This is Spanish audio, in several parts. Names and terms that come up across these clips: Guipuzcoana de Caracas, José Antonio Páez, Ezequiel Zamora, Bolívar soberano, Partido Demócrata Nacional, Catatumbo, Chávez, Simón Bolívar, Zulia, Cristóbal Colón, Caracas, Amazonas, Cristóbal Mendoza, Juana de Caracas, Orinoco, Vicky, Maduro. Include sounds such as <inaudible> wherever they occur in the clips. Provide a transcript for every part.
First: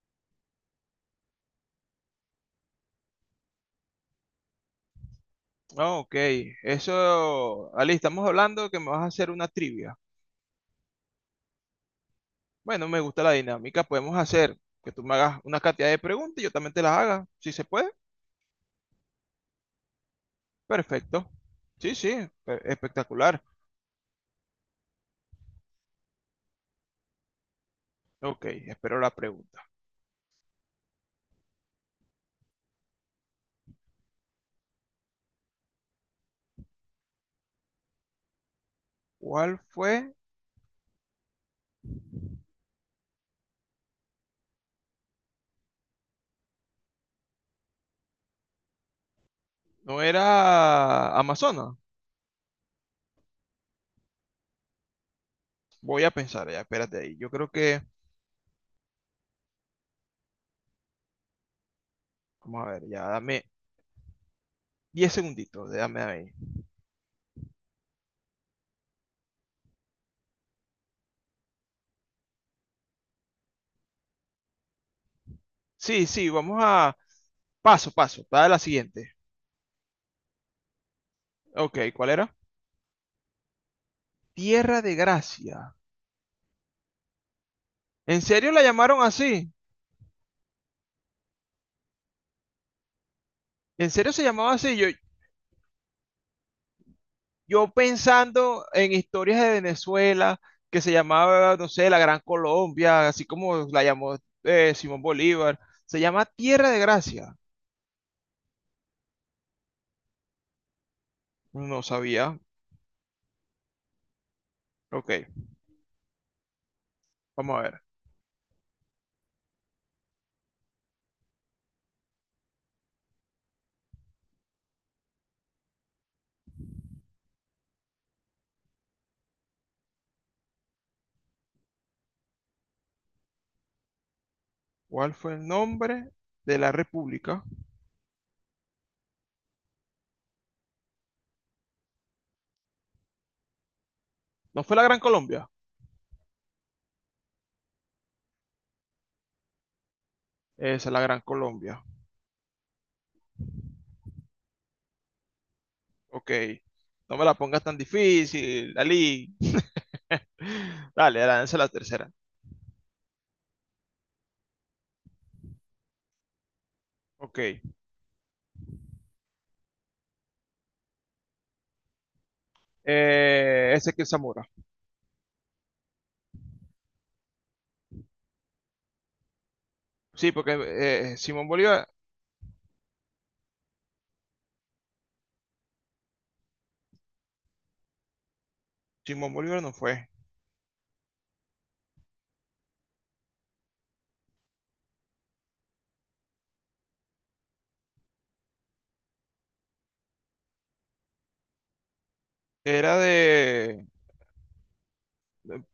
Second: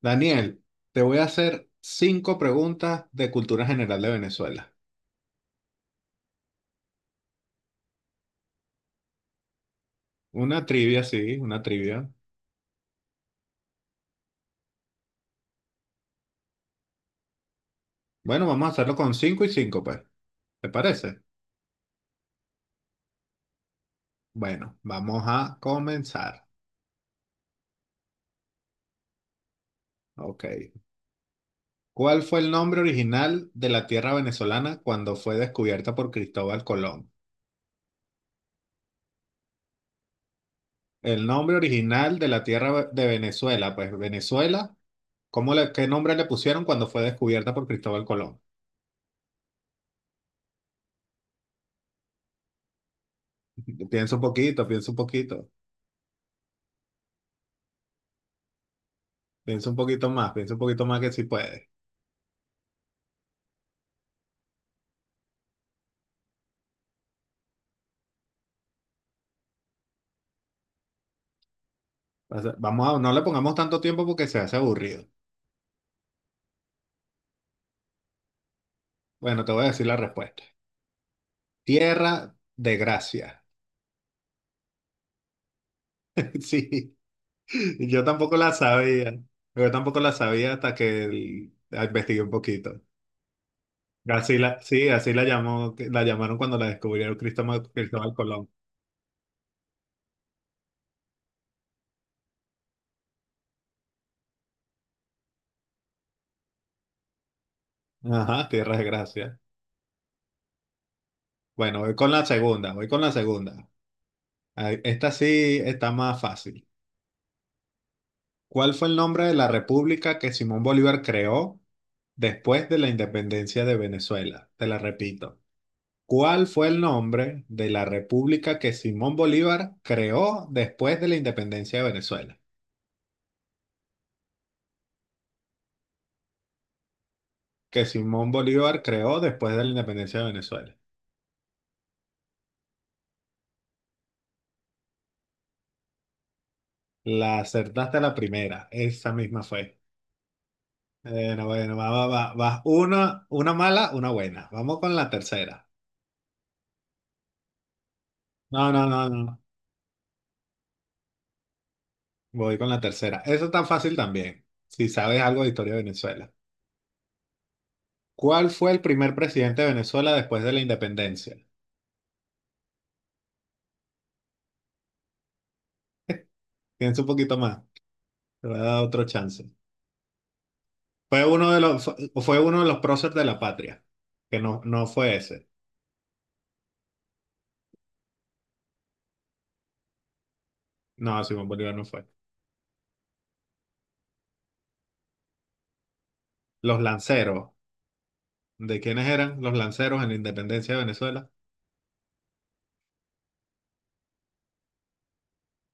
Daniel, te voy a hacer cinco preguntas de cultura general de Venezuela. Ah, ok, eso, Ali, estamos hablando que me vas a hacer una trivia. Una trivia, sí, una trivia. Bueno, me gusta la dinámica, podemos hacer que tú me hagas una cantidad de preguntas y yo también te las haga, si se puede. Bueno, vamos a hacerlo con cinco y cinco, pues. ¿Te parece? Perfecto. Sí, sí, espectacular. Bueno, vamos a comenzar. Ok, espero la pregunta. Ok. ¿Cuál fue el nombre original de la tierra venezolana cuando fue descubierta por Cristóbal Colón? ¿Cuál fue? El nombre original de la tierra de Venezuela, pues Venezuela, ¿qué nombre le pusieron cuando fue descubierta por Cristóbal Colón? No era Amazonas. <laughs> Piensa un poquito, piensa un poquito. Voy a pensar, ya, espérate ahí. Yo creo que, Piensa un poquito más, piensa un poquito más que si puedes. vamos a ver, ya, dame 10 segunditos, dame ahí. O sea, no le pongamos tanto tiempo porque se hace aburrido. Sí, sí, vamos a, paso, paso, para la siguiente. Bueno, te voy a decir la respuesta. Ok, Tierra ¿cuál era? de Gracia. Tierra de Gracia. <laughs> Sí, yo ¿En tampoco serio la la llamaron sabía. así? Yo tampoco la sabía hasta que la investigué un poquito. ¿En serio se Así llamaba la, así? sí, Yo, así la llamaron cuando la descubrieron yo Cristóbal Colón. pensando en historias de Venezuela, que se llamaba, no sé, la Gran Colombia, así como la llamó Simón Bolívar. Se llama Tierra de Gracia. Ajá, tierra de gracia. Bueno, No voy con la sabía. segunda, voy con la segunda. Ay, esta Ok, sí está más fácil. vamos a ver. ¿Cuál fue el nombre de la república que Simón Bolívar creó? Después de la independencia de Venezuela, te la repito, ¿cuál fue el nombre de la república que Simón Bolívar creó después de la independencia de Venezuela? ¿Cuál fue el nombre de la república? Que Simón Bolívar creó después de la independencia de Venezuela. ¿No fue la Gran Colombia? La acertaste a la primera, esa misma fue. Esa es la Gran Bueno, bueno, Colombia. va, va, va, va. Una mala, una buena. Vamos con la tercera. Ok. No me la pongas tan No, difícil, no, no, Dalí. no. <laughs> Dale, lánzala la tercera. Voy con la tercera. Eso tan fácil también, si sabes algo de historia de Venezuela. Ok. ¿Cuál fue el primer presidente de Venezuela después de la independencia? Ezequiel Zamora. Piensa un poquito más, te voy a dar otro chance. Sí, porque Fue Simón uno de los, Bolívar, fue, fue uno de los próceres de la patria, que no, no fue ese. Simón Bolívar no fue. No, Simón Bolívar no fue. Los lanceros, ¿de quiénes eran los lanceros en la independencia de Venezuela? Era de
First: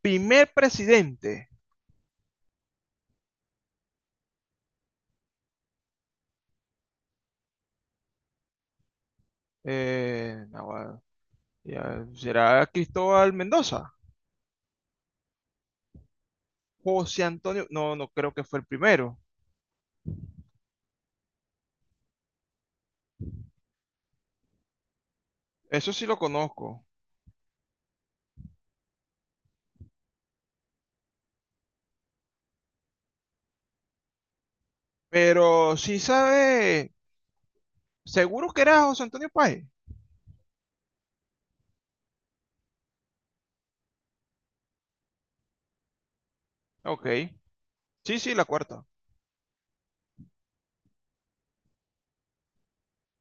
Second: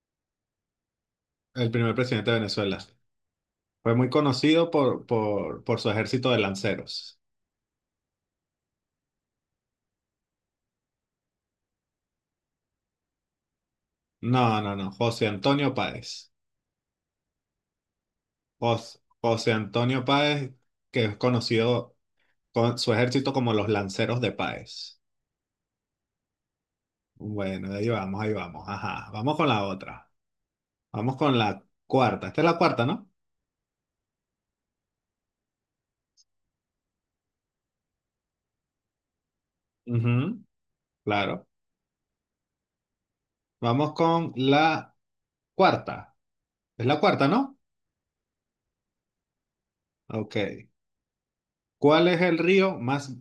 primer presidente. El primer presidente de Venezuela. Fue muy conocido por su ejército de lanceros. No, bueno, ya, ¿será Cristóbal Mendoza? No, no, no, José Antonio Páez. José Antonio. No, no creo que fue el primero. José Antonio Páez, que es conocido con su ejército como los lanceros de Páez. Eso sí lo conozco. Bueno, ahí vamos, ahí vamos. Ajá, vamos con la otra. Vamos con la cuarta. Esta es la cuarta, ¿no? Pero sí sabe. Seguro que era José Antonio Páez. Ujú, claro. Vamos con la cuarta. Es la Ok. cuarta, ¿no? Sí, sí, la cuarta. Ok. ¿Cuál es el río más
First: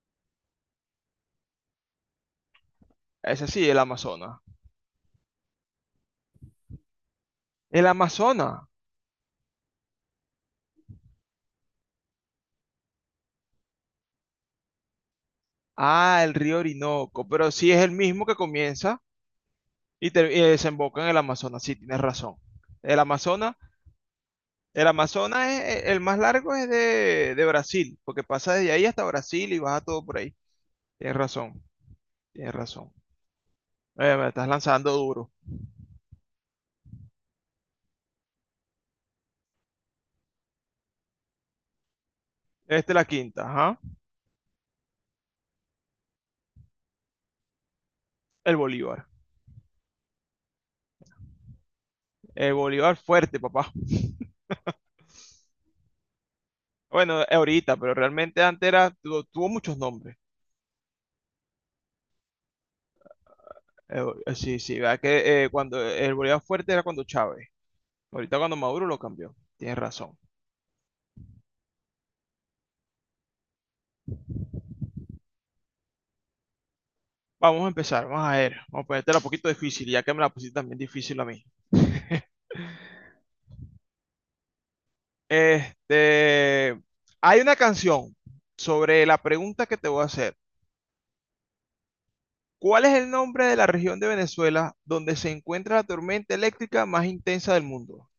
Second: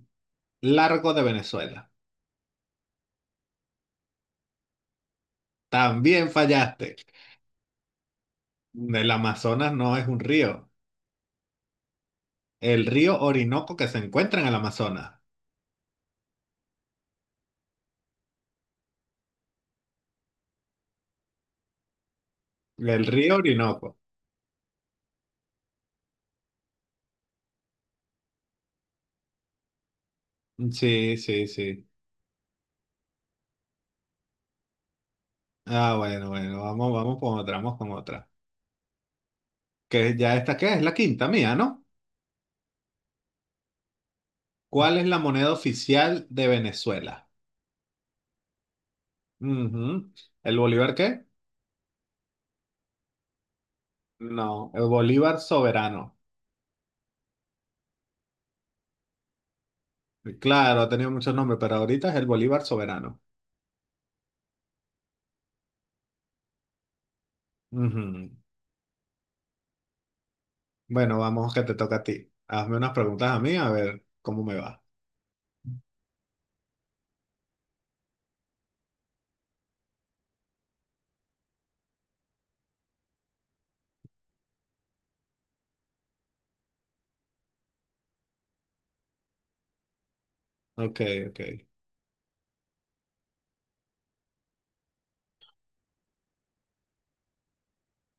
largo de Venezuela? Ese sí, el Amazonas. También fallaste. El Amazonas. El Amazonas no es un río. El río Orinoco que se encuentra en el Amazonas. Ah, el río Orinoco. Pero sí es el mismo que comienza y, y desemboca en el Amazonas. Sí, tienes razón. El El río Amazonas. Orinoco. El Amazonas es, e, el más largo es de Brasil, porque pasa desde ahí hasta Brasil y baja todo por ahí. Sí, Tienes sí, razón, sí. tienes razón. Me estás lanzando duro. Ah, bueno, bueno. Vamos, vamos con otra, vamos con otra. Que ya esta, ¿qué es? La quinta mía, ¿no? Este es la quinta, ajá. ¿Cuál es la moneda oficial de Venezuela? El Bolívar. Ujú. ¿El Bolívar qué? El Bolívar fuerte, papá. No, el Bolívar soberano. Bueno, ahorita, pero realmente antes era, tuvo muchos nombres. Claro, ha tenido muchos nombres, pero ahorita es el Bolívar soberano. Sí, sí, verdad que cuando el Bolívar fuerte era cuando Chávez. Ujú. Ahorita cuando Maduro lo cambió. Tienes razón. Bueno, vamos que te toca a ti. Hazme unas preguntas a mí, a ver cómo me va. Vamos a empezar, vamos a ver. Vamos a ponértela un poquito difícil, ya que me la pusiste también difícil a mí. <laughs> Este, hay una canción sobre la pregunta que te voy a hacer. Ok, ok. ¿Cuál es el nombre de la región de Venezuela donde se encuentra la tormenta eléctrica más intensa del mundo?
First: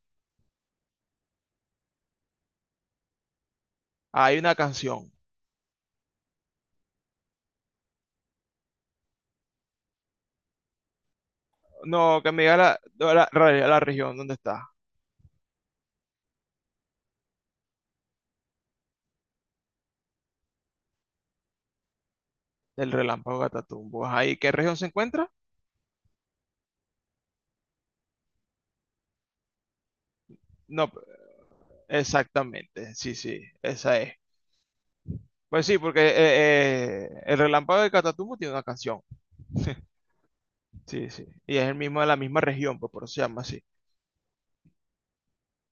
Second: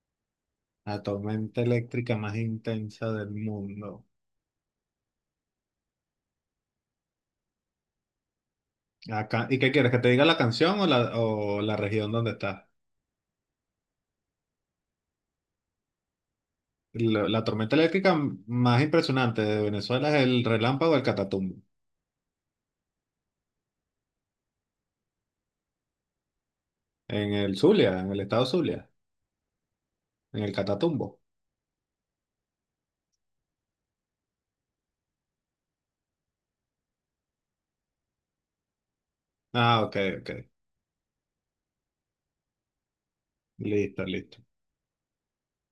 La tormenta eléctrica más intensa del mundo. Hay una canción. Acá, ¿y qué quieres? ¿Que te diga la canción o la, región No, donde que me diga está? la, no, la región donde está, La tormenta eléctrica más impresionante de Venezuela es el relámpago del Catatumbo. del relámpago Catatumbo. Ahí, ¿qué región se encuentra? En el Zulia, en el estado Zulia, en el No, Catatumbo. exactamente. Sí, sí, esa es. Pues sí, porque el relámpago de Catatumbo tiene una canción. Ah, <laughs> ok, ok. Sí, sí. Y es el mismo de la misma región, pues por eso se llama así. Listo, listo.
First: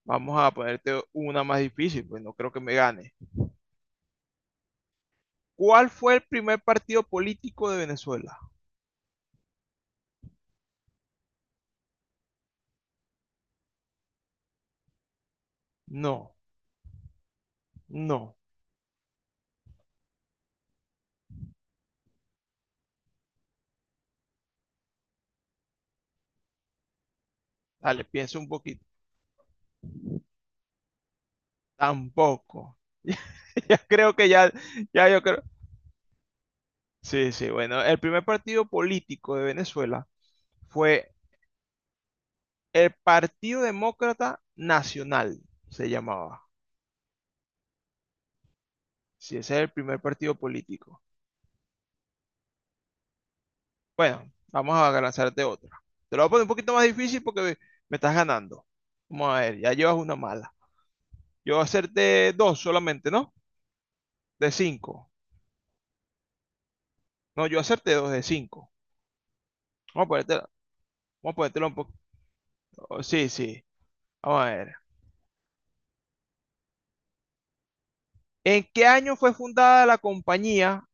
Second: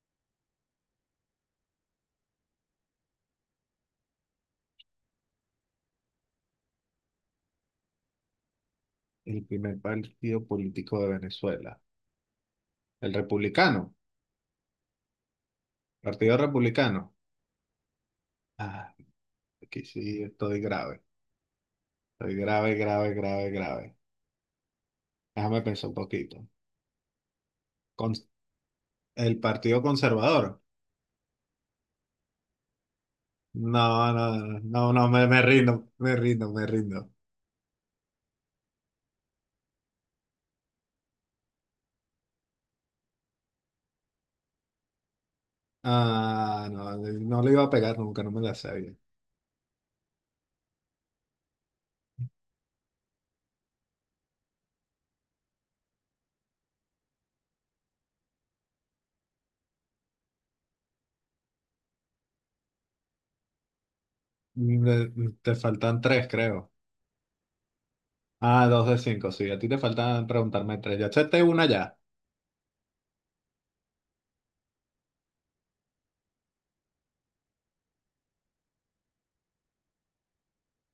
Vamos a ponerte una más difícil, pues no creo que me gane. ¿Cuál fue el primer partido político de Venezuela? El primer partido político de Venezuela. El republicano. No, Partido republicano. no. Ah, aquí sí estoy grave. Estoy grave, grave, grave, grave. Déjame pensar un poquito. Dale, Con- piensa un poquito. el partido conservador. Tampoco. <laughs> Ya No, creo no, que ya, no, no, no, ya yo me creo. rindo, me rindo, me rindo. Sí, sí, bueno, el primer partido político de Venezuela fue el Partido Demócrata Nacional, se llamaba. Ah, no, no le iba a pegar nunca, no me la sabía. Sí, ese es el primer partido político. Bueno, vamos a lanzarte otra. Te lo voy a poner un poquito más difícil porque me estás ganando. Vamos a ver, ya llevas una mala. Yo acerté dos solamente, ¿no? De cinco. Me- te faltan tres, creo. No, yo acerté dos de Ah, cinco. dos de cinco, sí. A ti te Vamos a faltan ponértelo, preguntarme tres. Ya vamos a acepté una ponértelo un ya. poco. Sí, sí. Vamos a ver. ¿En qué año fue fundada la compañía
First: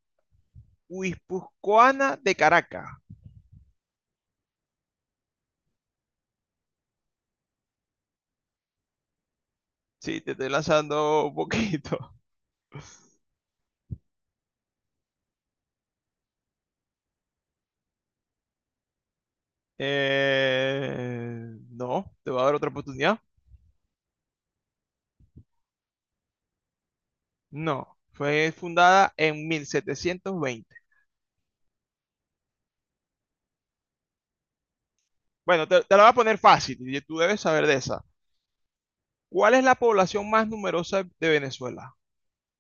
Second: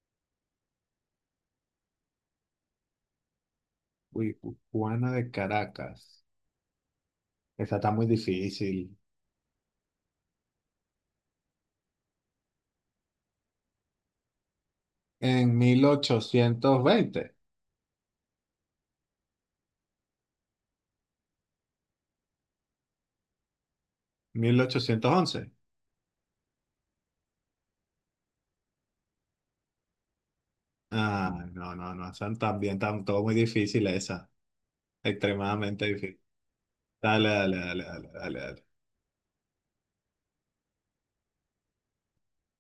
Guipuzcoana de Caracas? Uy, Juana de Caracas. Esa está muy difícil. Sí, te estoy lanzando un poquito. <laughs> En mil ochocientos veinte Eh, no, te voy a dar otra oportunidad. 1811. No, fue fundada en 1720. Ah, no, no, no, están también tan, todo muy difícil esa, Bueno, te, extremadamente te la voy a difícil. poner fácil y tú Dale, debes dale, saber de dale, esa. dale, dale, dale. ¿Cuál es la población más numerosa de Venezuela?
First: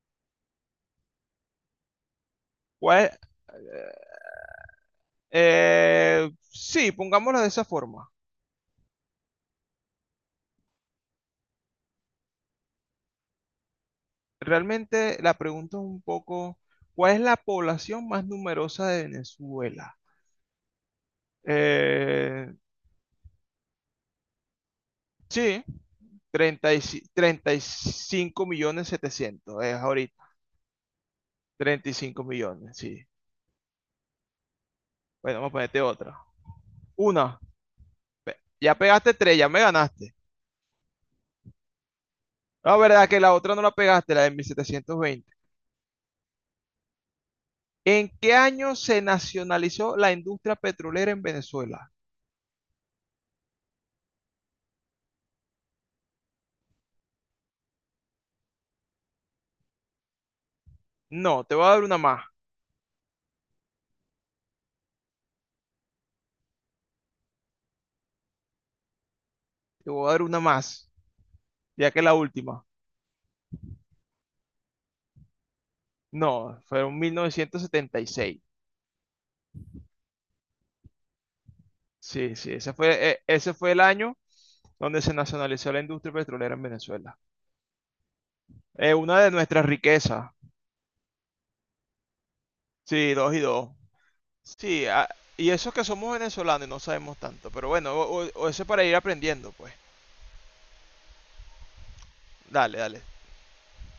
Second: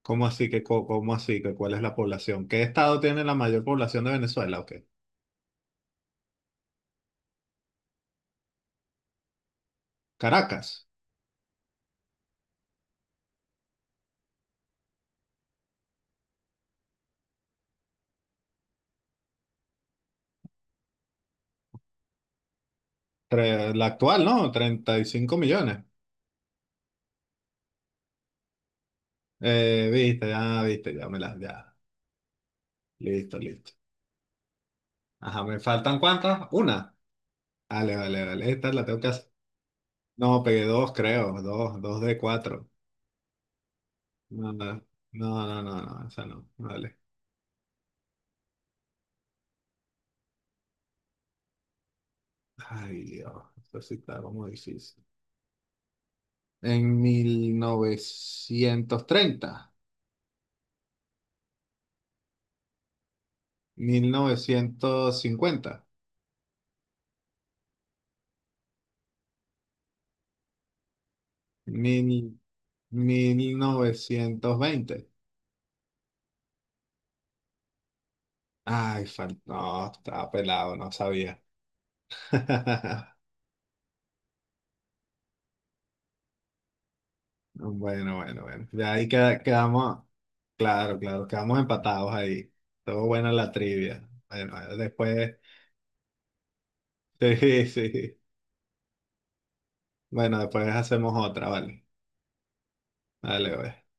¿Cómo así que, cuál es la población? ¿Qué estado ¿Cuál es- tiene la mayor población de Venezuela? ¿O qué? Sí, pongámoslo de esa forma. Caracas. Realmente la pregunta es un poco, ¿cuál es la población más numerosa de Venezuela? Eh, La actual, ¿no? treinta y cinco sí, millones. 35 millones setecientos es Eh, ahorita. viste, ya, viste, ya me las, ya. 35 millones, sí. Listo, listo. Bueno, Ajá, vamos a ¿me ponerte faltan otra. cuántas? Una. Una, Dale vale, vale. Esta ya la tengo que pegaste hacer. tres, ya me ganaste. No, pegué dos, creo. Dos de cuatro. La verdad que la otra no la pegaste, la de mil No, no, setecientos veinte. no, no, no, no, esa no. Vale. ¿En qué año se nacionalizó la industria petrolera en Venezuela? Ay, Dios. Eso sí está como difícil. En 1930 No, te voy a dar una más. mil, novecientos cincuenta Te voy a dar una más, ya que la mil última. mil novecientos veinte. No, fueron 1976. Ay, no, estaba pelado, no sabía. Sí, sí, ese fue, <laughs> ese fue el año donde se nacionalizó la industria petrolera en Venezuela. Bueno, bueno, bueno. Ya ahí Una de nuestras quedamos. riquezas. Claro, claro, quedamos empatados ahí. Todo Sí, buena dos y la dos. trivia. Bueno, Sí, ah, después. y eso que somos venezolanos y no sabemos <laughs> tanto. Sí, Pero bueno, sí. O eso para ir aprendiendo, pues. Bueno, después hacemos otra, vale. Dale, dale. Dale, pues.